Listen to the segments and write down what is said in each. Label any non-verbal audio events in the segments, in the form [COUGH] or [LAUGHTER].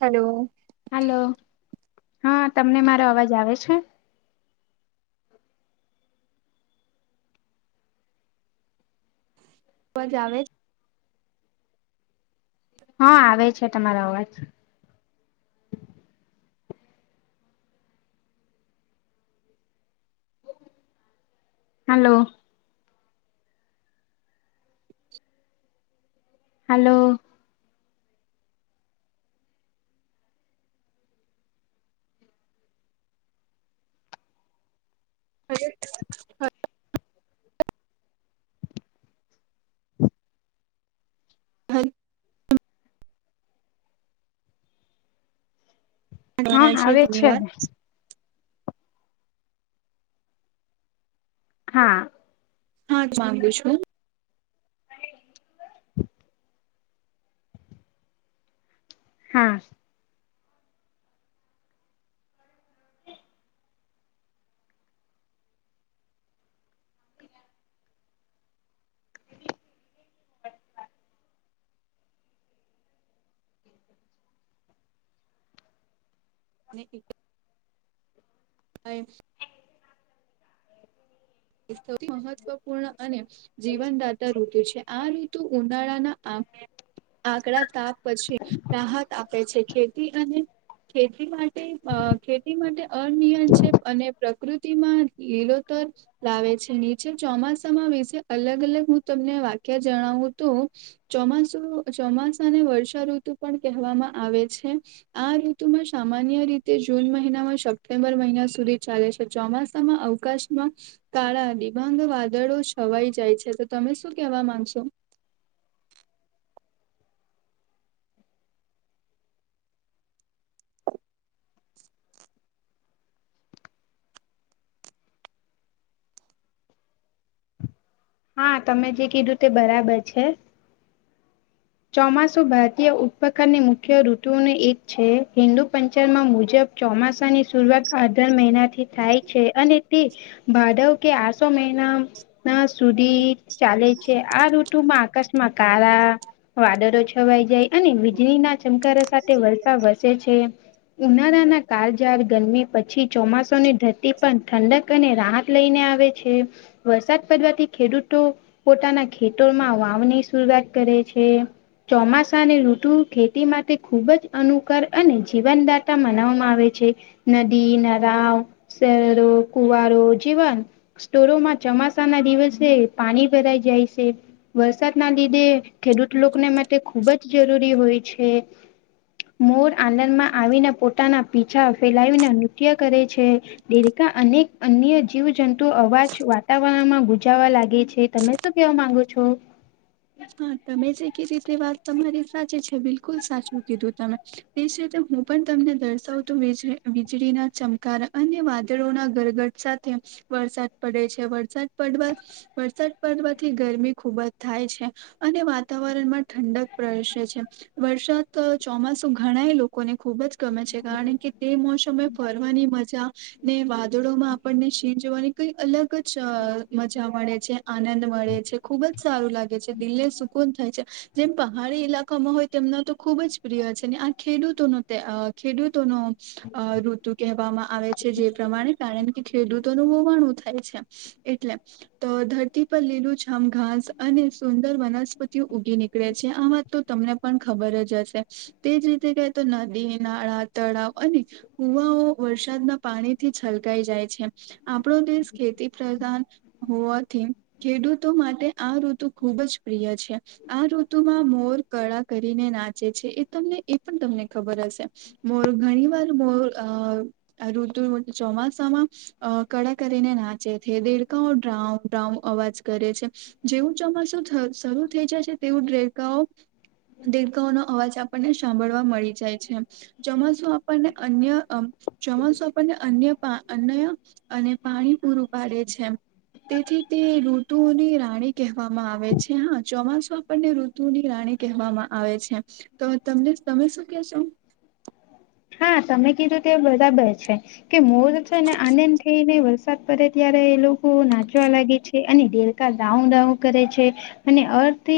Hello. Hello હા તમને મારો અવાજ આવે છે? અવાજ આવે હા આવે છે તમારો અવાજ. હલો. હલો. [UNINTELLIGIBLE] [INAUDIBLE] હ [UNINTELLIGIBLE] હા આવે છે. હા. હા માંગુ છું. હા. અને [UNINTELLIGIBLE] સૌથી મહત્વપૂર્ણ અને જીવનદાતા ઋતુ છે. આ ઋતુ ઉનાળાના આકડા તાપ પછી રાહત આપે છે. ખેતી અને ખેતી માટે અ ખેતી માટે અનિયક્ષે અને પ્રકૃતિમાં લીલોતર લાવે છે. નીચે ચોમાસામાં વિશે અલગ અલગ હું તમને વાક્ય જણાવું તો ચોમાસું ચોમાસાને વર્ષાઋતુ પણ કહેવામાં આવે છે. આ ઋતુમાં સામાન્ય રીતે જૂન મહિનામાં સપ્ટેમ્બર મહિના સુધી ચાલે છે. ચોમાસામાં આકાશમાં કાળા દિબાંગ વાદળો છવાઈ જાય છે. તો તમે શું કેવા માંગશો? [INAUDIBLE] હા તમે જે કીધું તે બરાબર છે. ચોમાસુ ભારતીય ઉત્પકારની મુખ્ય ઋતુઓને એક છે. હિન્દુ પંચમમાં મુજબ ચોમાસાની શરૂઆત [INAUDIBLE] મહિના થી થાય છે. અને તે ભાધવ કે આસો મહિનામ તા સુધી ચાલે છે. આ ઋતુમાં આકાશમાં કાળા વાદળ છવાઈ જાય. અને વીજળી ના ચમકારો સાથે વર્ષા વર્ષે છે. ઉનાળાના કાળઝાળ ગરમી પછી ચોમાસુની ધરતી પણ ઠંડક અને રાહત લઈને આવે છે. વરસાદ પડવાથી ખેડૂતો પોતાના ખેતમાં વાવની શરૂઆત કરે છે. [UNINTELLIGIBLE] ચોમાસાની ઋતુ ખેતી માટે ખૂબ જ અનુકર અને જીવનદાતા મનાવવામાં આવે છે. નદી, નળ, શહેરો, કુવારો જેવા સ્ટોરોમાં ચોમાસા ના દિવસે પાણી ભરાઈ જાય છે વરસાદના લીધે ખેડૂત લોકોને માટે ખૂબ જ જરૂરી હોય છે. મોર આનંદમાં આવીને પોતાના પીછા ફેલાવીને નૃત્ય કરે છે. દેરકા અનેક અન્ય જીવ જંત તો અવાજ વાતાવરણમાં ગુજાવા લાગે છે. તમે શું કેવા માંગો છો? હા તમે જે કીધી તે વાત તમારી સાચી છે બિલકુલ સાચું કીધું તમે. તે જ રીતે હું પણ તમને દર્શાવ તું વીજળીના ચમકારા અને વાદળોના ઘરગર સાથે વરસાદ પડે છે વરસાદ પડવા વરસાદ પડવાથી ગરમી ખુબ જ થાય છે. અને વાતાવરણમાં ઠંડક પ્રસે છે. વરસાદ તો ચોમાસુ ઘણા એ લોકોને ખુબ જ ગમે છે કારણ કે તે મોસમે ફરવાની મજા ને વાદળો માં આપણને શી જોવાની કઈ અલગ જ મજા મળે છે આનંદ મળે છે ખુબ જ સારું લાગે છે. દિલને સુકૂન થાય છે. જેમ પહાડી ઈલાકામાં હોય તેમના તો ખૂબ જ પ્રિય છે ને આ ખેડૂતોનો આ ખેડૂતોનો અ ઋતુ કહેવામાં આવે છે જે પ્રમાણે કારણ કે ખેડૂતોનું હોવાણું થાય છે. એટલે તો ધરતી પર લીલું છમ ઘાસ અને સુંદર વનસ્પતિઓ ઊગી નીકળે છે આ વાત તો તમને પણ ખબર જ હશે. તેજ રીતે કે તો નદી નાળા તળાવ અને કુવાઓ વરસાદના પાણી થી છલકાઈ જાય છે. આપણો દેશ ખેતી પ્રધાન હોવાથી ખેડૂતો માટે આ ઋતુ ખુબ જ પ્રિય છે આ ઋતુમાં મોર કળા કરીને નાચે છે એ તમને એ પણ તમને ખબર હશે. મોર ઘણી વાર મો આ ઋતુ ચોમાસામાં અ કળા કરીને નાચે છે દેડકાઓ ડ્રાઉ ડ્રઉ અવાજ કરે છે. જેવું ચોમાસું શરૂ થઈ જાય છે તેવું દેડકા ઓ દેડકા ઓનો અવાજ આપણને સાંભળવા મળી જાય છે. ચોમાસું આપણને અન્ય આ ચોમાસું આપણને અન્ય પા અન્ય અને પાણી પૂરું પાડે છે તેથી તે ઋતુની રાણી કહેવા માં આવે છે હા ચોમાસું આપણને ઋતુ ની રાણી કહેવામાં આવે છે. તો તમને તમે શું કેશો. હા તમે કીધું તે બરાબર છે. કે મોર છેને આનંદ થઈને વરસાદ પડે ત્યારે એ લોકો નાચવા લાગે છે અને દે દેડકા ડ્રાવુ ડ્રાવુ કરે છે અને અર્થ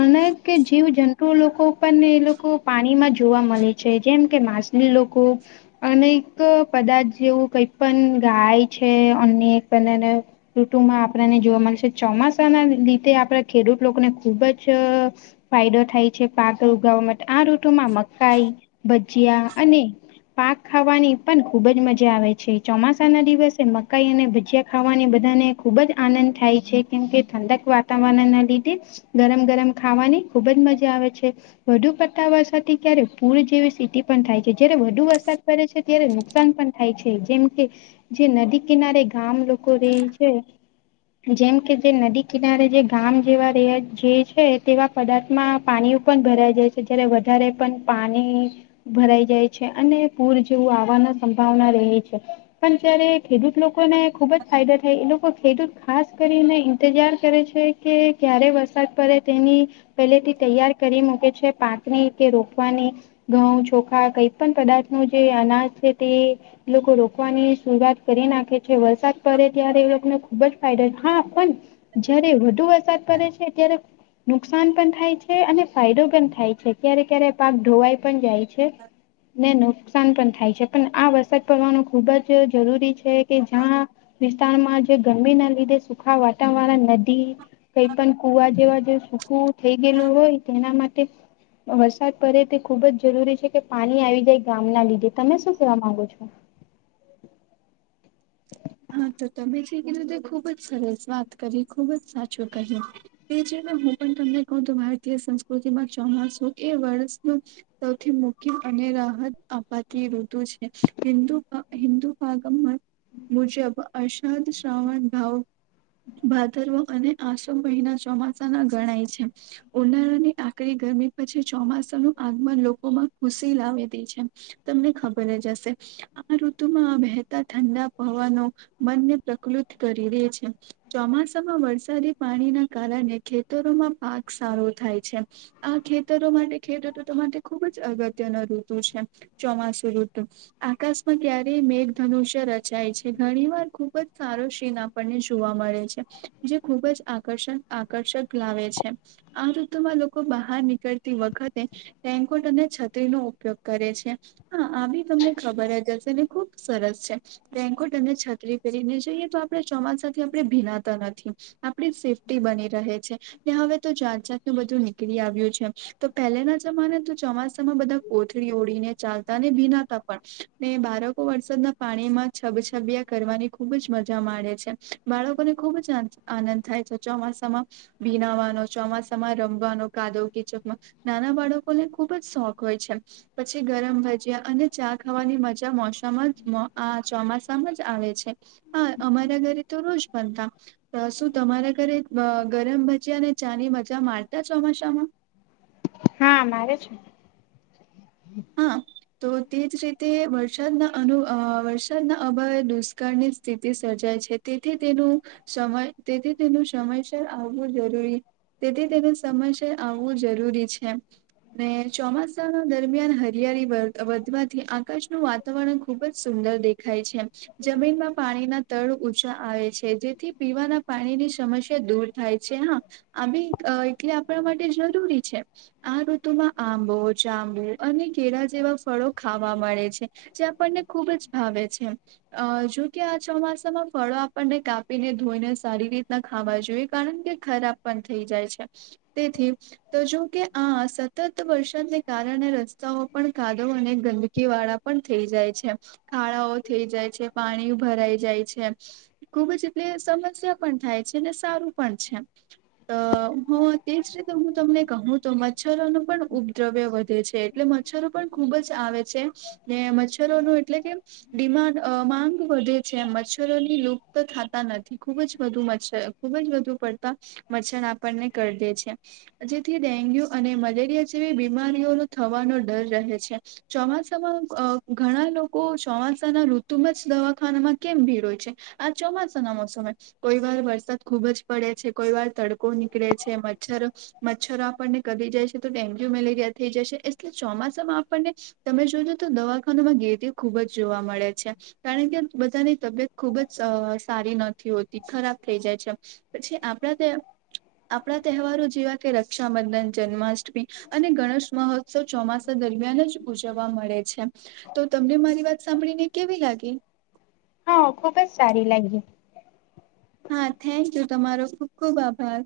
અનેક જીવજંતુઓ લોકો ઉપર ને એ લોકો પાણી માં જોવા મળે છે જેમ કે માસ તે લોકો અનેક પદાર્થ જેવું કઈ પણ ગાય છે અને એક બંનેને ઋતુમાં આપણને જોવા મળશે ચોમાસાના લીધે આપણા ખેડૂત લોકોને ખુબ જ ફાયદો થાય છે પાક ઉગાવા માટે આ ઋતુમાં મકાઈ ભજીયા અને પાક ખાવાની પણ ખુબ જ મજા આવે છે ચોમાસા ના દિવસે મકાઈ અને ભજીયા ખાવાની બધાને ખુબ જ આનંદ થાય છે કેમકે ઠંડક વાતાવરણ ના લીધે ગરમ ગરમ ખાવાની ખુબ જ મજા આવે છે. વધુ પડતા વરસાથી ત્યારે પુર જેવી સ્થિતિ પણ થાય. જયારે વધુ વરસાદ પડે છે ત્યારે નુકસાન પણ થાય છે જેમ કે જે નદી કિનારે ગામ લોકો રેઈ છે. જેમ કે જે નદી કિનારે જે ગામ જેવા રેવા જે છે તેવા પદાર્થમાં પાણી પણ ભરાઈ જાય છે જ્યારે વધારે પણ પાણી ભરાય જાય છે અને પૂર જેવું આવવાની સંભાવના રહે છે. પણ જ્યારે ખેડૂત લોકોને ખુબ જ ફાયદા થાય એ લોકો ખેડૂત ખાસ કરીને ઇંતજાર કરે છે. કે ક્યારે વરસાદ પડે તેની. પેલેથી તૈયાર કરી મૂકે છે પાકની કે રોપવાની ઘઉં ચોખા કઈ પણ પદાર્થ નું જે અનાજ છે તે લોકો રોકવાની શરૂઆત કરી નાખે. જે વરસાદ પડે ત્યારે એ લોકોને ખુબ જ ફાયદો હા પણ જયારે વધુ વરસાદ પડે છે, ત્યારે નુકસાન પણ થાય છે. તે અને ફાયદો પણ થાય છે ક્યારે ક્યારે પાક ઢોવાઈ પણ જાય છે. [INAUDIBLE] ને નુકસાન પણ થાય છે. પણ આ વરસાદ પડવાનો ખુબ જ જરૂરી છે. કે જ્યાં વિસ્તારમાં જે ગરમી ના લીધે સુખા વાતાવરણ નદી. કઈ પણ કુવા જેવા જે સુૂખું થઈ ગયેલું હોય તે એના માટે. વરસાદ પડે તે ખુબ જ જરૂરી છે કે. પાણી આવી જાય ગામ ના લીધે. તમે શું કેવા માંગો છો? હા! તો તમે છે કે કીધુ તે ખુબ જ સરસ વાત કરી. ખુબ જ સાચું કહ્યું. એ જે હું પણ તમને કહ્યું તો ભારતીય સંસ્કૃતિમાં ચોમાસું એ વર્ષનું. સૌથી મુખ્ય અને રાહત આપાતી ઋતુ છે. હિન્દુ હિન્ંદુ ભાગમાંમાં. મુજબ અશાંત શ્રાવણ ભાવ. ભાદરવો અને આસો મહિના ચોમાસા ના ગણાય છે. ઉનાળાની આકરી ગરમી પછી, ચોમાસા નું આગમન લોકોમાં ખુશી લાવે દે છે. તમને ખબર જ હશે. આ ઋતુમાં વહેતા ઠંડા. પવનો મનને પ્રકૃત કરી દે છે. ચોમાસામાં વરસાદી પાણીના કારણે ખેતરોમાં પાક સારો થાય છે. આ ખેતરો માટે ખેડતૂતો માટે, ખુબ જ અગત્યનો ઋતુ છે. ચોમાસું ઋતુ. આકાશમાં ક્યારેય મેઘધનુષ્ય ર. જાય છે. ઘણી વાર ખુબ જ સારો સીન આપણને જોવા મળે છે. જે ખૂબ જ આકર્ષણ. આકર્ષક લાવે છે. આ ઋતુમાં લોકો બહાર નીકળતી વખતે. રેનકોટ અને છત્રી નો ઉપયોગ કરે છે. હા! આ બી તમને ખબર જ હશે ને ખુબ સરસ છે. રેન્કોટ અને છત્રી પેરીને જઈએ તો, આપણે ચોમાસાથી આપણે ભીનાતા નથી. આપડી સેફ્ટી બની રહે છે. હવે તો જાત જાતનું બધું નીકળી આવ્યું છે. તો પહેલાના જમાને તો ચોમાસામાં બધા કોથળી ઓળીને ચાલતા ને ભિનાતા. પણ ને બાળકો વરસાદના પાણીમાં. છબછબિયા કરવાની ખુબ જ મજા માળે છે. બાળકોને ખુબ જ આ આનંદ થાય છે ચોમાસામાં. ભીનાવાનો ચોમાસામાં રમવાનો કાદો કિચડમાં. નાના બાળકોને ખુબ જ શોખ હોય છે. પછી ગરમ ભજીયા અને ચા ખાવાની મજા મોસમ જ આ. ચોમાસામાં જ આવે છે. હા અમારા ઘરે તો રોજ બનતા. શું તમારા ઘરે અ ગરમ ભજીયા અને ચા ની મજા મારતા ચોમાસામાં? હા મારે છે. હા. તો તે જ રીતે વરસાદના અનુ અ વરસાદના અભાવે દુષ્કાળની સ્થિતિ સર્જાય છે. તેથી તેનું સમય તેથી તેનું સમયસર આવવું જરૂરી. તેથી તેનું સમય સે આવવું જરૂરી છે. ને ચોમાસા ના દરમિયાન હરિયાળી વ વધવાથી આકાશનું વાતાવરણ ખુબ જ સુંદર દેખાય છે. જમીનમાં પાણીના તળ ઊંચા આવે છે. જેથી પીવાના પાણીની સમસ્યા દૂર. થાય છે હા. આ બી અ એટલે આપણા માટે જરૂરી છે. આ ઋતુ માં આંબો જાબુ. અને કેળા જેવા ફળો ખાવા મળે છે. જે આપણને ખુબ જ ભાવે છે. અ જોકે આ ચોમાસામાં ફળો આપણને કાપીને, ધોઈને સારી રીતના ખાવા જોઈએ કારણ કે. ખરાબ પણ થઈ જાય છે. તેથી તો જોકે આ અસ. સતત વરસાદને કારણે રસ્તાઓ પણ કાદો અને ગંદકી વાળા પણ થઈ જાય છે. ખાળાઓ થઈ જાય છે. પાણી ભરાઈ જાય છે. ખુબ જ એટલે સમસ્યા પણ થાય છે અને સારું પણ છે. અ હ તેજ રીતે હું તમને કહું તો, મચ્છરોનું પણ ઉપદ્રવ્ય વધે છે. એટલે મચ્છરો પણ ખુબ જ આવે છે. ને મચ્છરોનું એટલે કે. ડિમાડ માંગ વધે છે. મચ્છરોની લુપ્ત થતા નથી ખુબ જ વધુ મચ્છર. ખુબ જ વધુ પડતા મચ્છર આપણને કરડે છે જેથી ડેન્ગ્યુ અને મલેરિયા જેવી બીમારીઓનો થવાનો ડર રહે છે ચોમાસામાં અ ઘણા લોકો ચોમાસાના ઋતુમાં જ દવાખાનામાં કેમ ભીડ હોય છે આ ચોમાસા ના મોસમ એ કોઈ વાર વરસાદ ખુબ જ પડે છે કોઈ વાર તડકો નીકળે છે મચ્છર મચ્છરો આપણને કરડી જાય છે તો ડેન્ગ્યુ મેલેરિયા થઈ જાય છે એટલે ચોમાસામાં આપણને તમે જોજો તો દવાખાના માં ગેરદી ખુબ જ જોવા મળે છે કારણ કે બધાની તબિયત ખુબ જ સ સારી નથી હોતી ખરાબ થઈ જાય છે પછી આપડા ત્યા આપણા તહેવારો જેવા કે રક્ષાબંધન જન્માષ્ટમી અને ગણેશ મહોત શો ચોમાસા દરમિયાન જ ઉજવવા મળે છે તો તમને મારી વાત સાંભળી ને કેવી લાગી હ ખુબ જ સારી લાગી હા થેન્ક યુ તમારો ખુબ ખુબ આભાર